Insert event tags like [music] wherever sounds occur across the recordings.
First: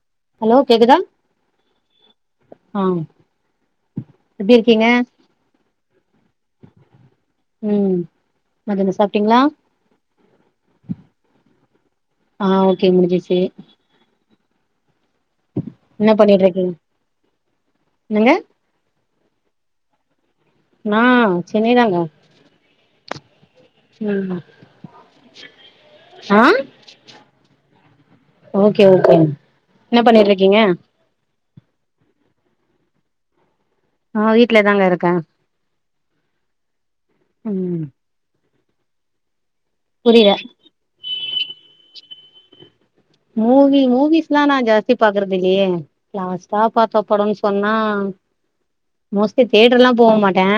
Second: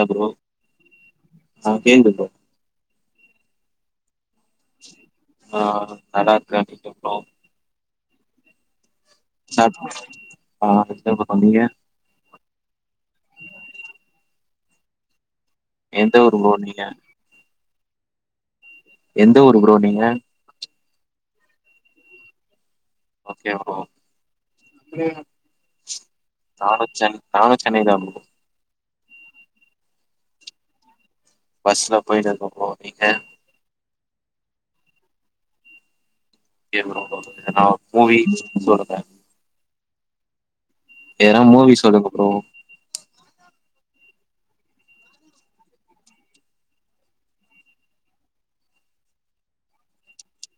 அ bro hello கேக்குதா ஆ கேக்குது ப்ரோ ஆ எப்டி இருக்கீங்க ஆ தடா காண்டிட்டு இருக்கோ ம் மத்தியானோ சாப்டீங்ளா சாப் ஆ என்ன ப்ரோ நீங்க ஆ ஓகே முடிஞ்சிச்சி என்ன எந்த ஊரு பண்ணிட்டு ப்ரோ இருக்கீங்க நீங்க என்னங்க எந்த ஊரு ப்ரோ நீங்க நா சென்னைதாங்க ஓகே ப்ரோ ம் ம் ஆ நானு சென் நானு சென்னைதா ப்ரோ ஓகே ஓகேங் என்ன பண்ணிட்டு இருக்கீங்க பஸ்ல போயிட்டு இருக்கே ப்ரோ நீங்க நா வீட்ல தாங்க இருக்கே ஒகே ப்ரோ நா வந்து ம் மூவி ரிலீஸ் போயிருந்தே புரில ஏதனா மூவி சொல்லுங்க ப்ரோ மூவி மூவிஸ்லா நா ஜாஸ்தி பாக்குறது இல்லையே லாஸ்டா பாத்த படம்னு சொன்னா மோஸ்ட்லி தியேட்டர்லா போ மாட்டே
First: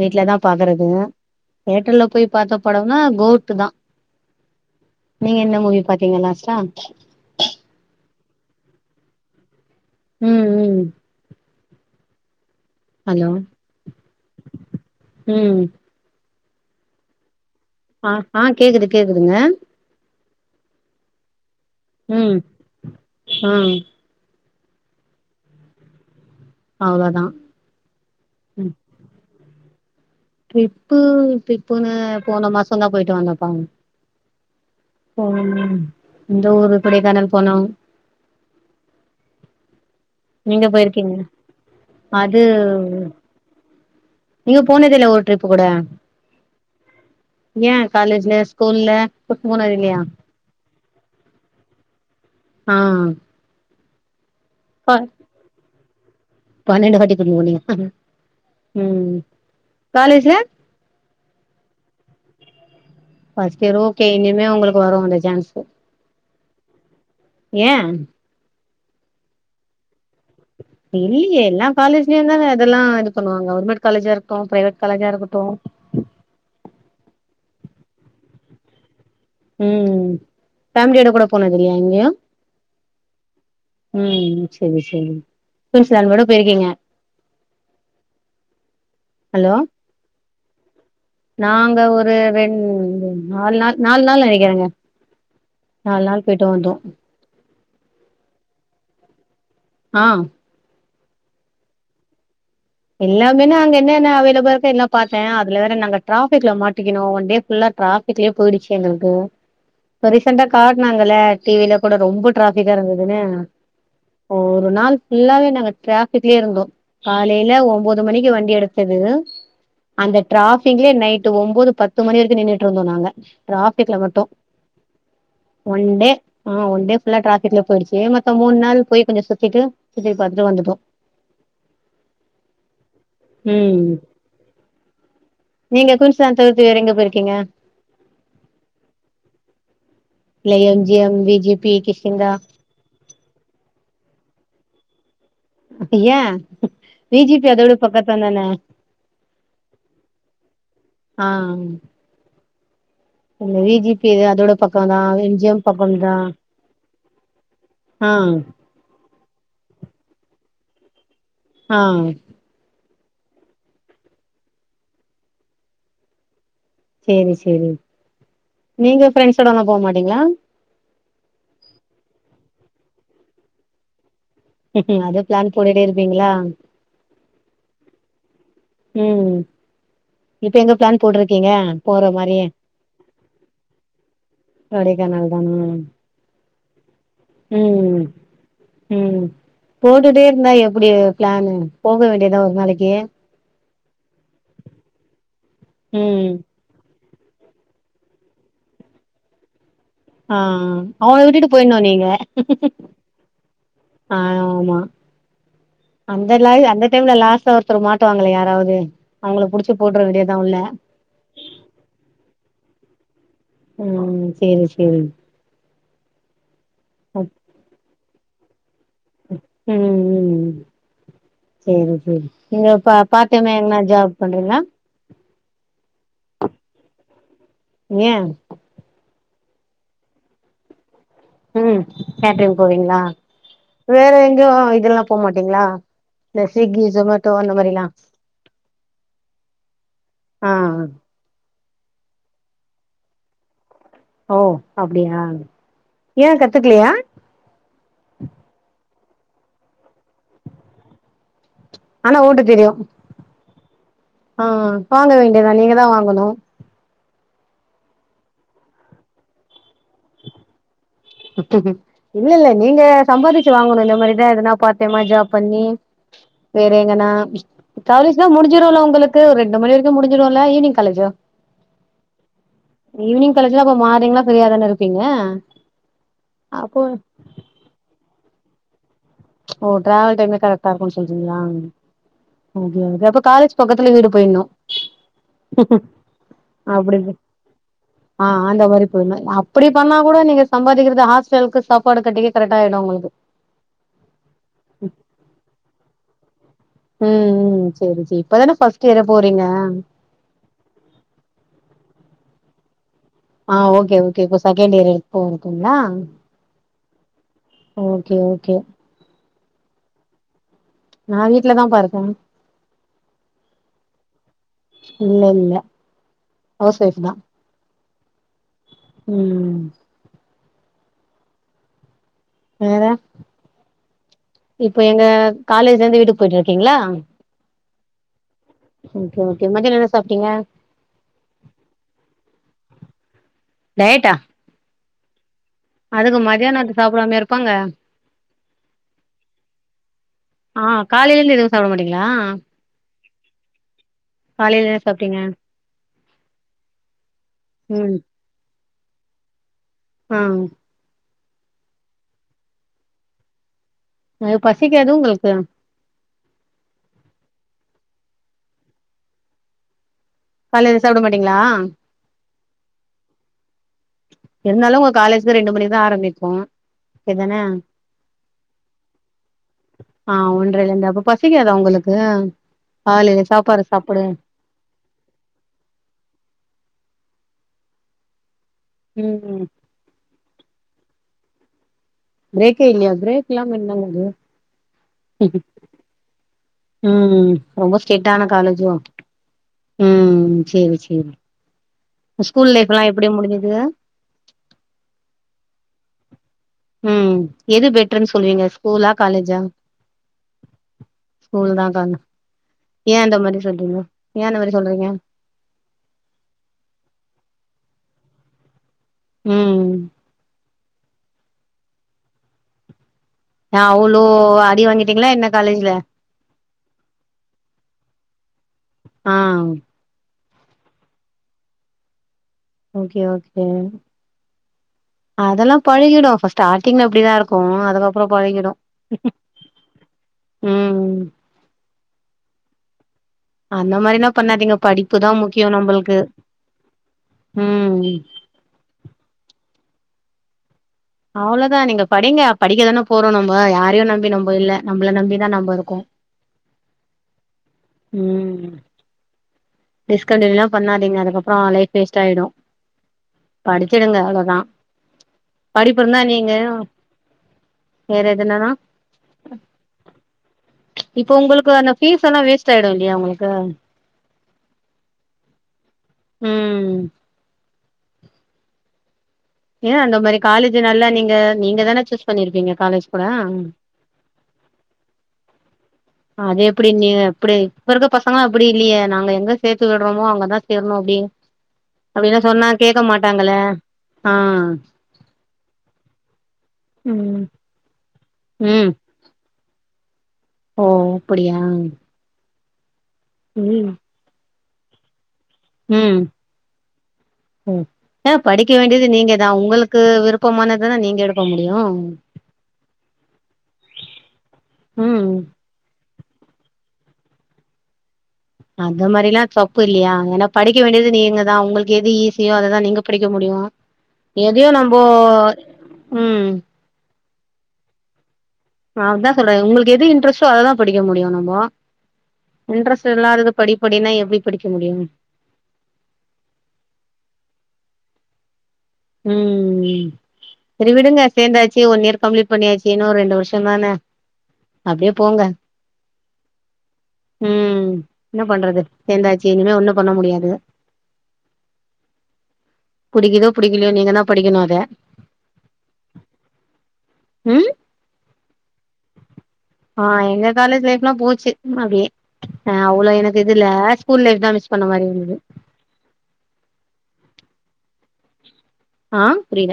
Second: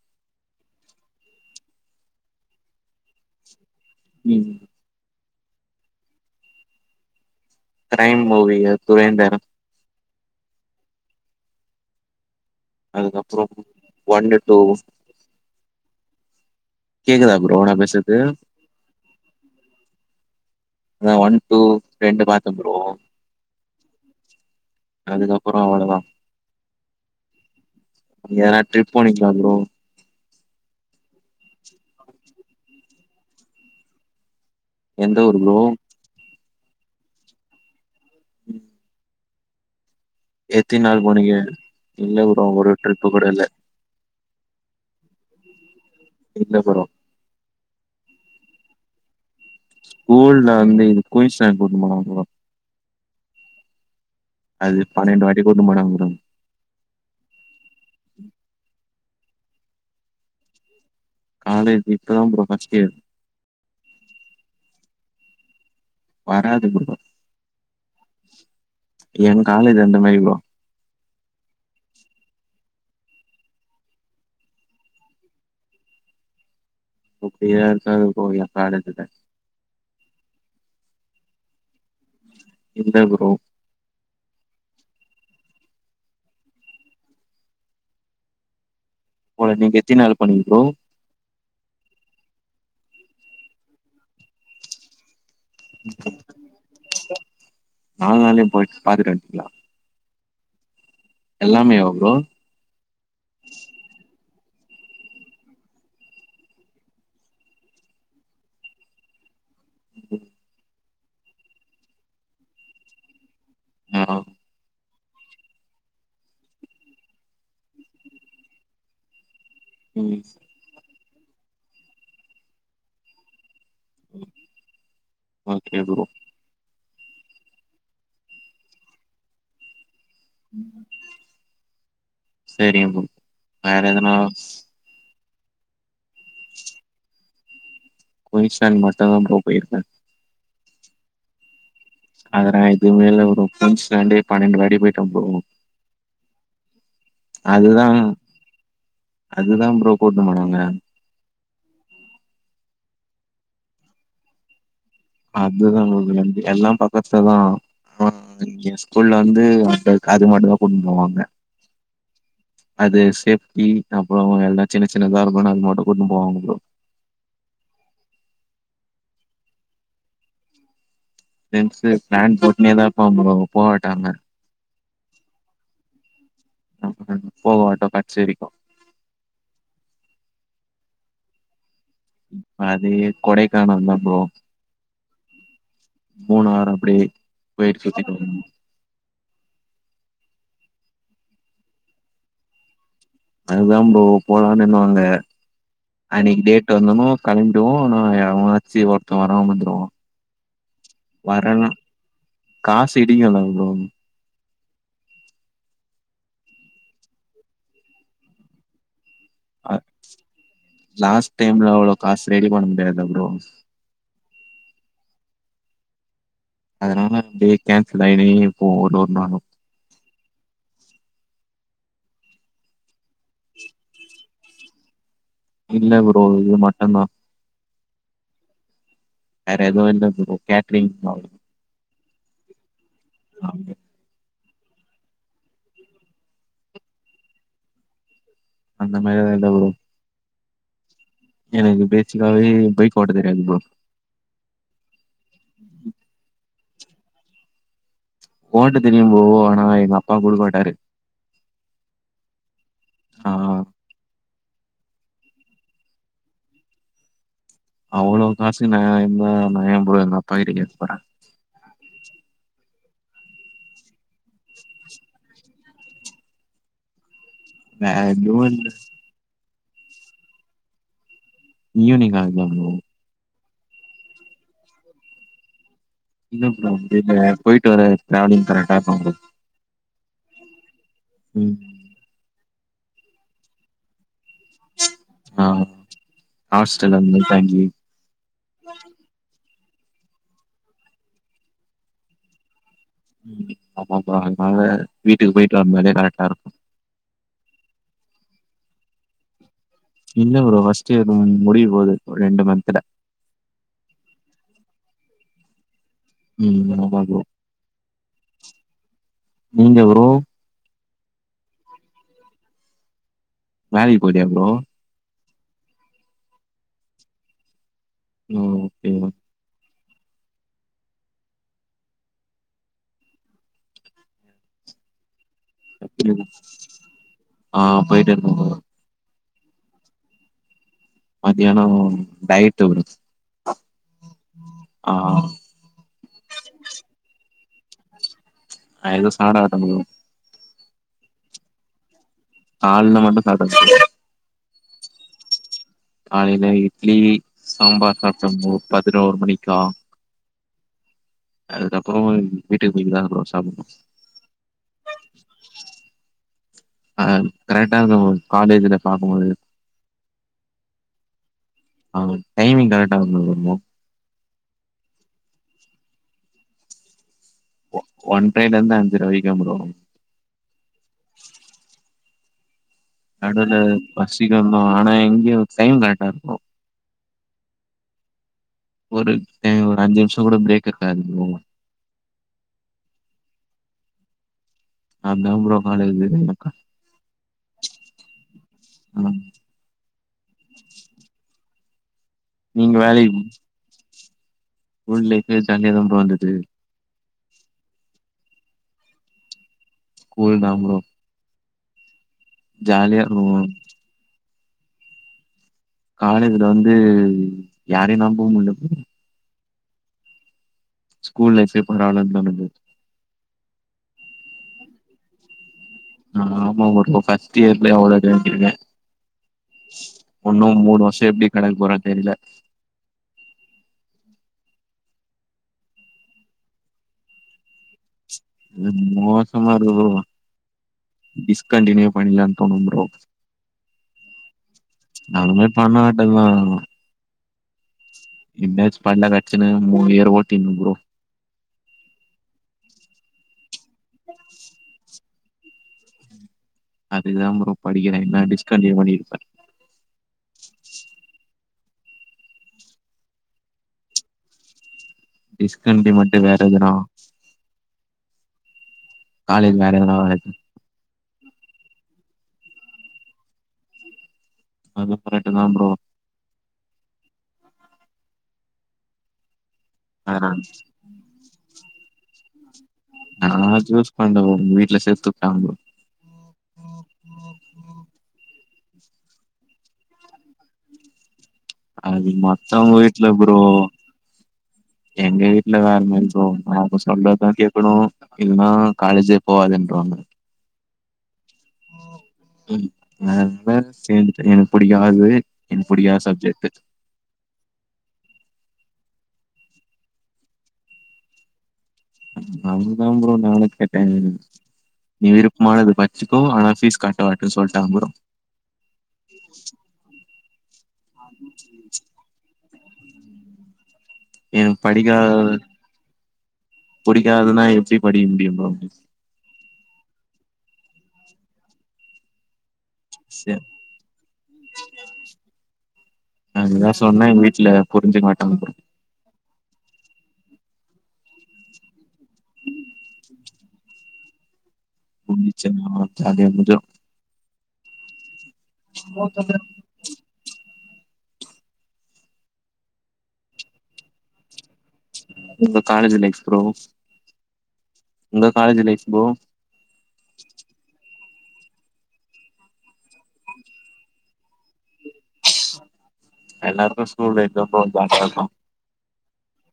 வீட்லதா பாக்குறது தியேட்டர்ல போய் பாத்த படம்னா கோட்டு தா ம்ம் நீங்க என்ன மூவி பாத்தீங்க லாஸ்ட்டா கிரைம் மூவிங்க சுரேந்தரன் ம் ம் ஹலோ அதுக்கப்பறம் ஒன்னு டூ ம் கேக்குதா ப்ரோ நா பேசு ஆ ஆ கேக்குது கேக்குதுங்க அதா ஒன் டூ ரெண்டு ம் பாத்த ப்ரோ ஆ அதுக்கப்பறோ அவளதா அவ்ளோதா எதனா ம் ட்ரிப் போனீங்களா ப்ரோ ட்ரிப்பு ட்ரிப்புனு போன மாசோ தா போயிட்டு வந்தோப்பா எந்த ஊரு ப்ரோ போனோ இந்த ஊரு கொடைக்கானல் போனோ ம் நீங்க போயிருக்கீங்க போனீங்க? இல்ல அது ப்ரோ ஒரு ட்ரிப்பு கூட இல்ல. நீங்க போனத இல்ல ஒரு ட்ரிபு கூட இதுக்குனா போறோ ஏ காலேஜ்ல ஸ்கூல்ல [unintelligible] ஸ்கூல்ல வந்து இது குயின்ஸ் லண்ட் கூட்னு போனாங்கோ ஆ அது ப பன்னெண்டு வாட்டி கூட்டுன்னு போனாங்க ப்ரோ பன்னெண்டு வாட்டி கூட்னு போனிங்க ம் காலேஜ்ல காலேஜ் இப்ப தா bro first year first year okay இனிமே உங்களுக்கு வரு அந்த சான்ஸ்சு வராது ப்ரோ என் காலேஜ் அந்த மாரி ப்ரோ இல்லீயே எல்லா காலேஜ்லயு தான அதெல்லா இது பண்ணுவாங்க கவுர்மெண்ட் காலேஜா இருக்ட்டு பிரைவேட் காலேஜா இருக்கட்டு உப்பி யாருக்காவது போவியா காலேஜ்க்கு ம் ஃபேமிலியோட கூட போனதில்லையா எங்கயு இல்ல ப்ரோ ம் செரி செரி குயின்ஸ் லேண்ட் மட்டு போயிருக்கீங்க ஹலோ போல நீங்க எத்தின் நாள் போனீங்க ப்ரோ நாங்க ஒரு ரெண் நால் நாள் நால் நாள் நெனக்கிறேங்க நால் நாள் போயிட்டு வந்தோ நால் நாள்ள போயிட் பாத்துட்டு வன்டியா ஆ எல்லாமேவா ப்ரோ எல்லாமேனா அங்க என்னன்ன அவேலெபிளா இருக்கோ எல்லா பாத்தே அதுல வேற நாங்க டிராஃபிக்ல மாட்டிக்கிணோ ஒன் டே ஃபுல்லா ட்ரா பிக்லயே போயிடுச்சு எங்களுக்கு இப்ப ரீசெண்டா காட்னாங்கல டிவில கூட ரொம்ப டிராபிக்கா இருந்ததுனு ஆ ஒரு நாள் ஃபுல்லாவே நாங்க டிராஃபிக்லயே இருந்தோ காலேல் ல ஒம்போது மணிக்கு வண்டி எடுத்தது அந்த ம் டிராஃ ஃபிக்லயே நைட்டு ஒம்போது பத்து மணி வரைக்கு நின்னுட்டு இருந்தோ நாங்க டிராஃபிக்ல மட்டு ஓகே ஒன் ப்ரோ. டே ஆ ஒன் டே ஃபுல்லா டிராஃபிக்ல போயிடுச்சு மத்த மூண் நாள் போய் கொஞ்சோ சுத்திட்டு சுத்தி பாத்துட்டு வந்துட்டோ செரிங்க ப்ரோ வேற ம் எதுனா நீங்க குயின்ஸ்லாண் தவிர்து வேற எங்க போயிருக்கீங்க குயின்ஸ்லேண்டு மட்டுதா ப்ரோ போயிருக்கே இல்ல எம்ஜிஎம் விஜிபி கிஷ் அதலா எதுமே இல்ல ப்ரோ குயின்ஸ்லாண்டே பனண்டு வாட்டி போயிட்டே ப்ரோ ஏ வி ஜி பி அத விட அதுதான் பக்கத்ததானே அதுதா ப்ரோ கூட்னு போனாங்க ஆ இல்ல வி ஜி பி இது அதோட பக்கோந்தா அதுதாம் ப்ரோ நன்றி எல்லாம் பக்கத்ததா ஆ [unintelligible] துள்ள வந்து அப்பக் அது மட்டுந்தா கொண்டு போவாங்க ஆ அது சேஃப்டி அப்றோ எல்லா சின்ன சின்னதா இருக்குனு அதுக்கு மட்டு கூட்டுனு போவாங்க ப்ரோ சேரி சேரி நீங்க ஃபிரெண்ட்ஸோடலா போவ மாட்டீங்ளா ஃப்ரெண்ட்ஸ்சு பிளான் போட்னேதா இப்பாங்க ப்ரோ போவ் வட்டாங்க அதுவு பிளான் போட்டுடே இருப்பீங்ளா போவ்மாட்டோ கட்சி வரைக்கு ம் இப்ப எங்க பிளான் போட்ருக்கீங்க அது கொடைக்கானல்தா ப்ரோ கொடைக்கானல் தானா மூனாரு அப்டியே போயிட்டு ம் சுத்திட்டு வர்னு ம் போட்டுடே இருந்தா எப்டி பிளானு போக வேண்டியதா ஒரு நாளைக்கி அதுதாம் ப்ரோ போலான் நின்னுவாங்க ம் அன்னைக்கு டேட் வந்தனு கெளம்பிடுவோ ஆனா எவனாச்சி ஒருத்தே வராம இந்துருவா ஆ அவன விட்டுட்டு போயின்னு நீங்க காசு இடிக்குல்ல ப்ரோ ஆமா அந்த லைவ் அந்த டைம்ல லாஸ்டா ஒருத்தரு மாட்டுவாங்ளே யாராவது அவுங்கள புடிச்சு போட்ற வேண்டியதா உள்ள லாஸ்ட் டைம்ல அவ்ளோ காசு ரெடி பண்ண முடியாதாம் ப்ரோ ம் சேரி சேரிங் அதனால ம் அப்டியே கேன்சல் ஆயிடு நீயே போ டோர் நானு ம் ம் ம் சேரி சேரி நீங்க பா பார்ட் டைமா எங்கனா ஜாப் பண்றீங்ளா இல்ல ப்ரோ இது மட்டுந்தா ஏ வேற எதுவு இல்ல ப்ரோ கேட்ரிங் மால் ம் போவீங்ளா வேற எங் கியு இதெல்லா போமாட்டீங்ளா இந்த ஸ்விக்கி ஜொமேட்டோ அந்த மேரிலா அந்த மேரிதா எதா வுழுவு ஆ எனக்கு பேசிக்காவே பைக் ஓட்ட தெரியாது ப்ரோ ஓ அப்டியா ஏ கத்துக்லியா ஓட்டத் தெரியும் ப்ரோ ஆனா எங்கப்பா குடுக்க மாட்டாரு ஆனா ஓட்டத் தெரியு ஆ ஆ வாங்க வேண்டியதா நீங்கதா வாங்கணு அவ்ளோ காசுகு நா இந்தா நா ஏம் போய் எங்க அப்பாகிட்ட கேக்க போறே இல்ல இல்ல நீங்க சம்பாரிச்சு வாங்கணு இந்த மாரிதா எதனாப் பார்ட் டைமா ஜாப் பண்ணி வேற எங்கனா வேற காலேஜ்தா எதுவு இல்ல முடிஞ்சிருல ஒங்களுக் க்கு ரெண்டு மணி வரைக்கு முடிஞ்சிடுல ஈவினிங் காலேஜூ ஈவினிங் காலேஜ்தா ப்ரோ ஈவினிங் காலேஜ்தா அப்ப மார்னிங்லா ப்ரீயாதானே இருப்பீங்க இல்ல ப்ரோ அப்போ வீட்ல போயிட்டு வர டிராவலிங் கரெக்டாருக்கும் ப்ரோ ஓ டிராவல்டைம்ல கரெக்டா இருக்குன் சொல்றீங்களா ம் அங்யாவது அப்ப காலேஜ் பக்கத்துல வீடு போய்ட்னு ஆ அப்டி ஹாஸ்டலருந்து தங்கி ஆ அந்த மாரி பொண்ணு அப்படி பண்ணா கூட நீங்க சம்பாதிக்கிறது ஹாஸ்டலுக்கு சாப்பாடு கட்டி கரெக்டா ஆயிடு உங்களுக்கு ஆமா பா அதனால வீட்டுக்கு போயிட்டு வந்தாலே கரெக்டாருக்கு ம் ம் செரி செரி இப்பதான ஃபர்ஸ்ட் இயரே போறீங்க இல்ல ப்ரோ ஃபர்ஸ்ட் இயர் முடிய போது ரெண்டு மந்த்ல ஆ ஓகே ஓகே இப்போ செகண்ட் இயர்ரு போயிருக்கீங்களா ம் ஆமா ப்ரோ ஓகே ஓகே நீங்க ப்ரோ நா வீட்லதான்பா இருக்க மாடிக்கு போய்டியா ப்ரோ இல்ல இல்ல ஹவுஸ் வைஃப் தா ஓ ம் வேற இப்ப எங்க காலேஜ்லருந்து வீட்டுக்கு போய்ட்டு இருக்கீங்களா ஆ போயிட்டு இருக்கேன் ப்ரோ. ஓகே ஓகே மத்தியான என்ன சாப்டீங்க மதியான டயட் இருந்ச்சி டயட்டா ஆ அதுக்கு மத்தியான சாப்டாமையா இருப்பாங்க நா எது சொன்னாலு அத நம்புவீங்க ஆ காலைல எதுவு சாப்ட மாட்டீங்ளா காலைல மட்டு சாப்டுவ காலைல என்ன சாப்டீங்க காலைல இட்லி ம் சாம்பார் சாப்ட்ட ப்ரோ பதினொரு மணிக்கா ம் அதுக்கப்பறோ வீட்டுக்கு போய்ட்டு தா ப்ரோ சாப்டணு அது பசிக்காது உங்களுக்கு அ கரெக்டாருக்கு ப்ரோ காலேஜ்ல சாப்டு போது காலைல சாப்ட மாட்டீங்களா ஆ டைமிங் கரெக்டாருக்கு ப்ரோ இருந்தாலு உங்க காலேஜ் ரெண்டு மணிக்குதா ஆரம்பிக்கு ஓகே தான ஒன்ரைலருந்து அஞ்சர வரைக்கு ப்ரோ ஆ ஒன்ரைலருந்து அப்ப பசிக்காதா உங்களுக்கு காலைல சாப்பாடு சாப்ட நம்ம ஆனா இங்க சைன் மேட்டாருக்கு ஒரு ம் ஒரு அஞ்சு நிமிஷ கூட பிரேக் இருக்காது பிரேக்கே இல்லையா பிரேக் இல்லாம என்னங்க இது அப்தா ப்ரோ காலைலருந்து வெயிலக்கா ம் ரொம்ப ஸ்ட்ரிட் ஆன காலேஜோ கஷ்டோ ம் செரி செரி ஸ்கூல் நீங்க லைஃப்ல்லா எப்டி வேலைக்கு முடிஞ்சுது ஸ்கூல் லைஃப்பே ஜாலியா தான் பா வந்துது ம் எது பெட்டெர்ன் சொல்லுவீங்க ஸ்கூலா காலேஜா ஸ்கூல் தா ப்ரோ ஸ்கூல் தான் கார்ண ஜாலியா ஏன் அந்த மாரி இருக்கு சொல்றீங்க ஏன் அந்த மாரி சொல்றீங்க காலேஜுல வந்து யாரையு நம்ப முடியல ம் ம் ஸ்கூல் லைபே கொண்டாடலானு தோணுது ஏ அவ்ளோ அடி வாங்கிட்டீங்களா என்ன காலேஜ்ல ஆமா ஓரளவு ஃபர்ஸ்ட் இயர்லயே அவ்ளோ அடி வாங்கிருக்கே ஆம் ஒன்னு மூணு வர்ஷோ எப்டி கடக்க போறேன் தெர்ல ஓகே ஓகே அதல்லா பழகிடு ஃபஸ்ட்டு ஸ்டார்டிங்களா அப்டிதா இருக்கு அதுக்கு அப் ப்றோ பழகிடு மோசமா இருக்கு ப்ரோ ம் டிஸ்கண்டினியூ பண்ணிடலான் தோணும் ப்ரோ அந்த மாரிலா பண்ணாதீங்க படிப்புதா அந்த முக்கியோ மாரி பண்ண நம்பளுக்கு வேண்டியதா ம் எப்டியாச்சு பல்ல கட்சுன்னு மூணு இயர ஓட்டின்னு ப்ரோ அவ்ளோதா நீங்க படிங்க படிக்க தான போறோ நம்ப யாரையு நம் நம்பி நம்ம இல்ல நம்பள நம்பிதா நம்ம இருக்கோ அதுக்கு தா ப்ரோ படிக்கிறே இல்லாட்டி ம் டிஸ்கன்டினியூ பண்ணி இருப்பே டிஸ்கண்டினியூலா பண்ணாதீங்க அதுக்கப்பறோ லைப் வேஸ்ட் ஆயிடு படிச்சிடுங்க அவ்ளோதா படிப்பு டிஸ்கண்டினியூ இருந்தா பண்ட்டு நீங்க வேற எதுனா வேற எதுனன்னா காலேஜு வேற எதுனா வேலக்கி இப்ப உங்களுக்கு அந்த ஃபீஸெல்லா வேஸ்ட் ஆயிடு இல்லையா உங்களுக்கு அது கரெக்ட்டுதா ப்ரோ ம் ஏன்ன அந்த மாரி காலேஜு நல்லா நீங்க நீங்க தானே சூஸ் பண்ணியிருப்பீங்க காலேஜ் கூட சண்ட வரு வீட்ல சேத்துவுட்டாங்க ப்ரோ அதே எப்புடி நீங்க எப்புடி இப்ப இருக்க பசங்க அப்புடி இல்லையே நாங்க எங்க சேத்து விட்றோமோ அங்கதா சேரணு அப்டின் அது மத்தவுங்க வீட்ல ப்ரோ ஆ எங்க வீட்ல வேற மாரி ப்ரோ அவுங்க ம் சொல்றதுதா கேக்கணு இல்லனா ம் காலேஜு போவாதன்றுவாங்க ஓ அப்புடியா ம் நல்ல சேந்துட்டு எனக்கு புடிக்கு அது எனக்கு புடிக்கு ம் அந்த சப்ஜெக்ட் ம் ஏ படிக்க வேண்டியது நீங்கதா உங்களுக்கு விருப்பமானதுதா நீங்க எடுக்க முடியும் அதுதா ஃப்ரோ நானு கேட்ட நீ ம் விருப் பமானது படுச்சுக்கோ ஆனா ஃபீஸ் கட்ட மாட்டன்னு சொல்லிட்டாங்க ப்ரோ அந்த மாரில்லா தப்பு இல்லையா ஏன்னா படிக்க வேண்டியது நீங்க தா உங்களுக்கு எது ஈஸியோ அததா நீங்கப் படிக்க முடியு எதையு எனக்கு நம்போ படிக்காத ம் புடிக்காதுன்னா எப்டி படிக்க முடியும் ப்ரோ அததா சொல்றேங்க உங்களுக்கு எது இன்ட்ரெஸ்டோ அததா படிக்க முடியு நம்போ இன்ட்ரெஸ்ட் இல்லாதத சே படி படின்னா எப்டி படிக்க முடியும் அதுதா சொன்னா எங்க வீட்ல புரிஞ்சுக்க மாட்டாங்க ப்ரோ ம் ஹூம் செரி விடுங்க சேந்தாச்சு ஒன் இயர் கம்ப்ளீட் பண்ணியாச்சு இன்னு ஒரு ரெண்டு வருஷோந்தான அப்டியே போங்க புரிஞ்சுச்சுன்னா ஜாலியா ம் என்ன பண்றது சேந்தாச்சு முடிஞ்சிரு இனிமே ஒண்ணும் பண்ண முடியாது புடிக்கிதோ புடிக்கலையோ நீங்கதா படிக்கணு அத உங்க காலேஜ் லைஃப் ப்ரோ ம் உங்க காலேஜ் லைஃப் ப்ரோ ஆ எங்க காலேஜ் லைஃப் எல்லா போச்சு அப்டியே ஆ அவ்ளோ எனக்கு இது இல்ல ஸ்கூல் லைஃப் தா மிஸ் பண்ண மாரி இருந்துது எல்லாருக்கு ஸ்கூல் லைஃப் தா இப்பவு ஜாஸ்தியா இருக்கு ஆ புரில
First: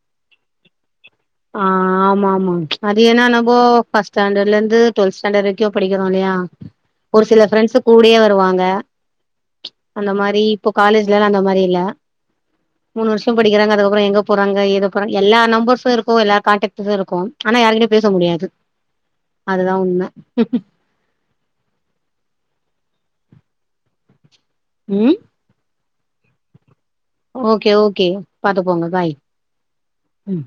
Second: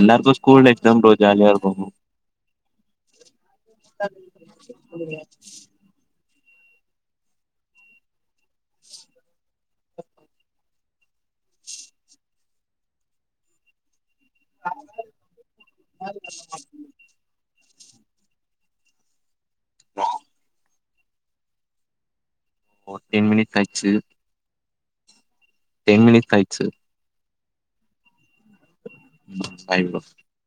எல்லார்க்கு ஸ்கூல் லைஃப் தா ப்ரோ ஜாலியா ஆ இருக்கு ஆமா ஆமா அது என்னனா போ ஃபஸ்டாண்டர்ல இருந்து டுவெல்த் ஸ்டாண்டர்ட் படிக்கிறோ இல்லையா ஒரு சில ஃப்ரெண்ட்ஸ் கூடே வருவாங்க அந்த மாரி இப்போ காலேஜ்லா அந்த மாரி இல்ல மூணு வருஷோ படிக்கிறாங்க அதுக்கப்புறோ எங்க போறாங்க ஏது போறாங்க எல்லா நம்பர்சு இருக்கு எல்லா காண்டக்ட்டுது இருக்கும் ஆனா யார்கிட்டயு பேச முடியாது அதுதா உண்ம ப்ரோ ஓ டென் மினிட்ஸ் கயிச்சு ம் டென் மினிட்ஸ் ஆய்ச்சு ஓகே ஓகே பாத்துக்கோங்க பாய் ம் பாய் ப்ரோ ம்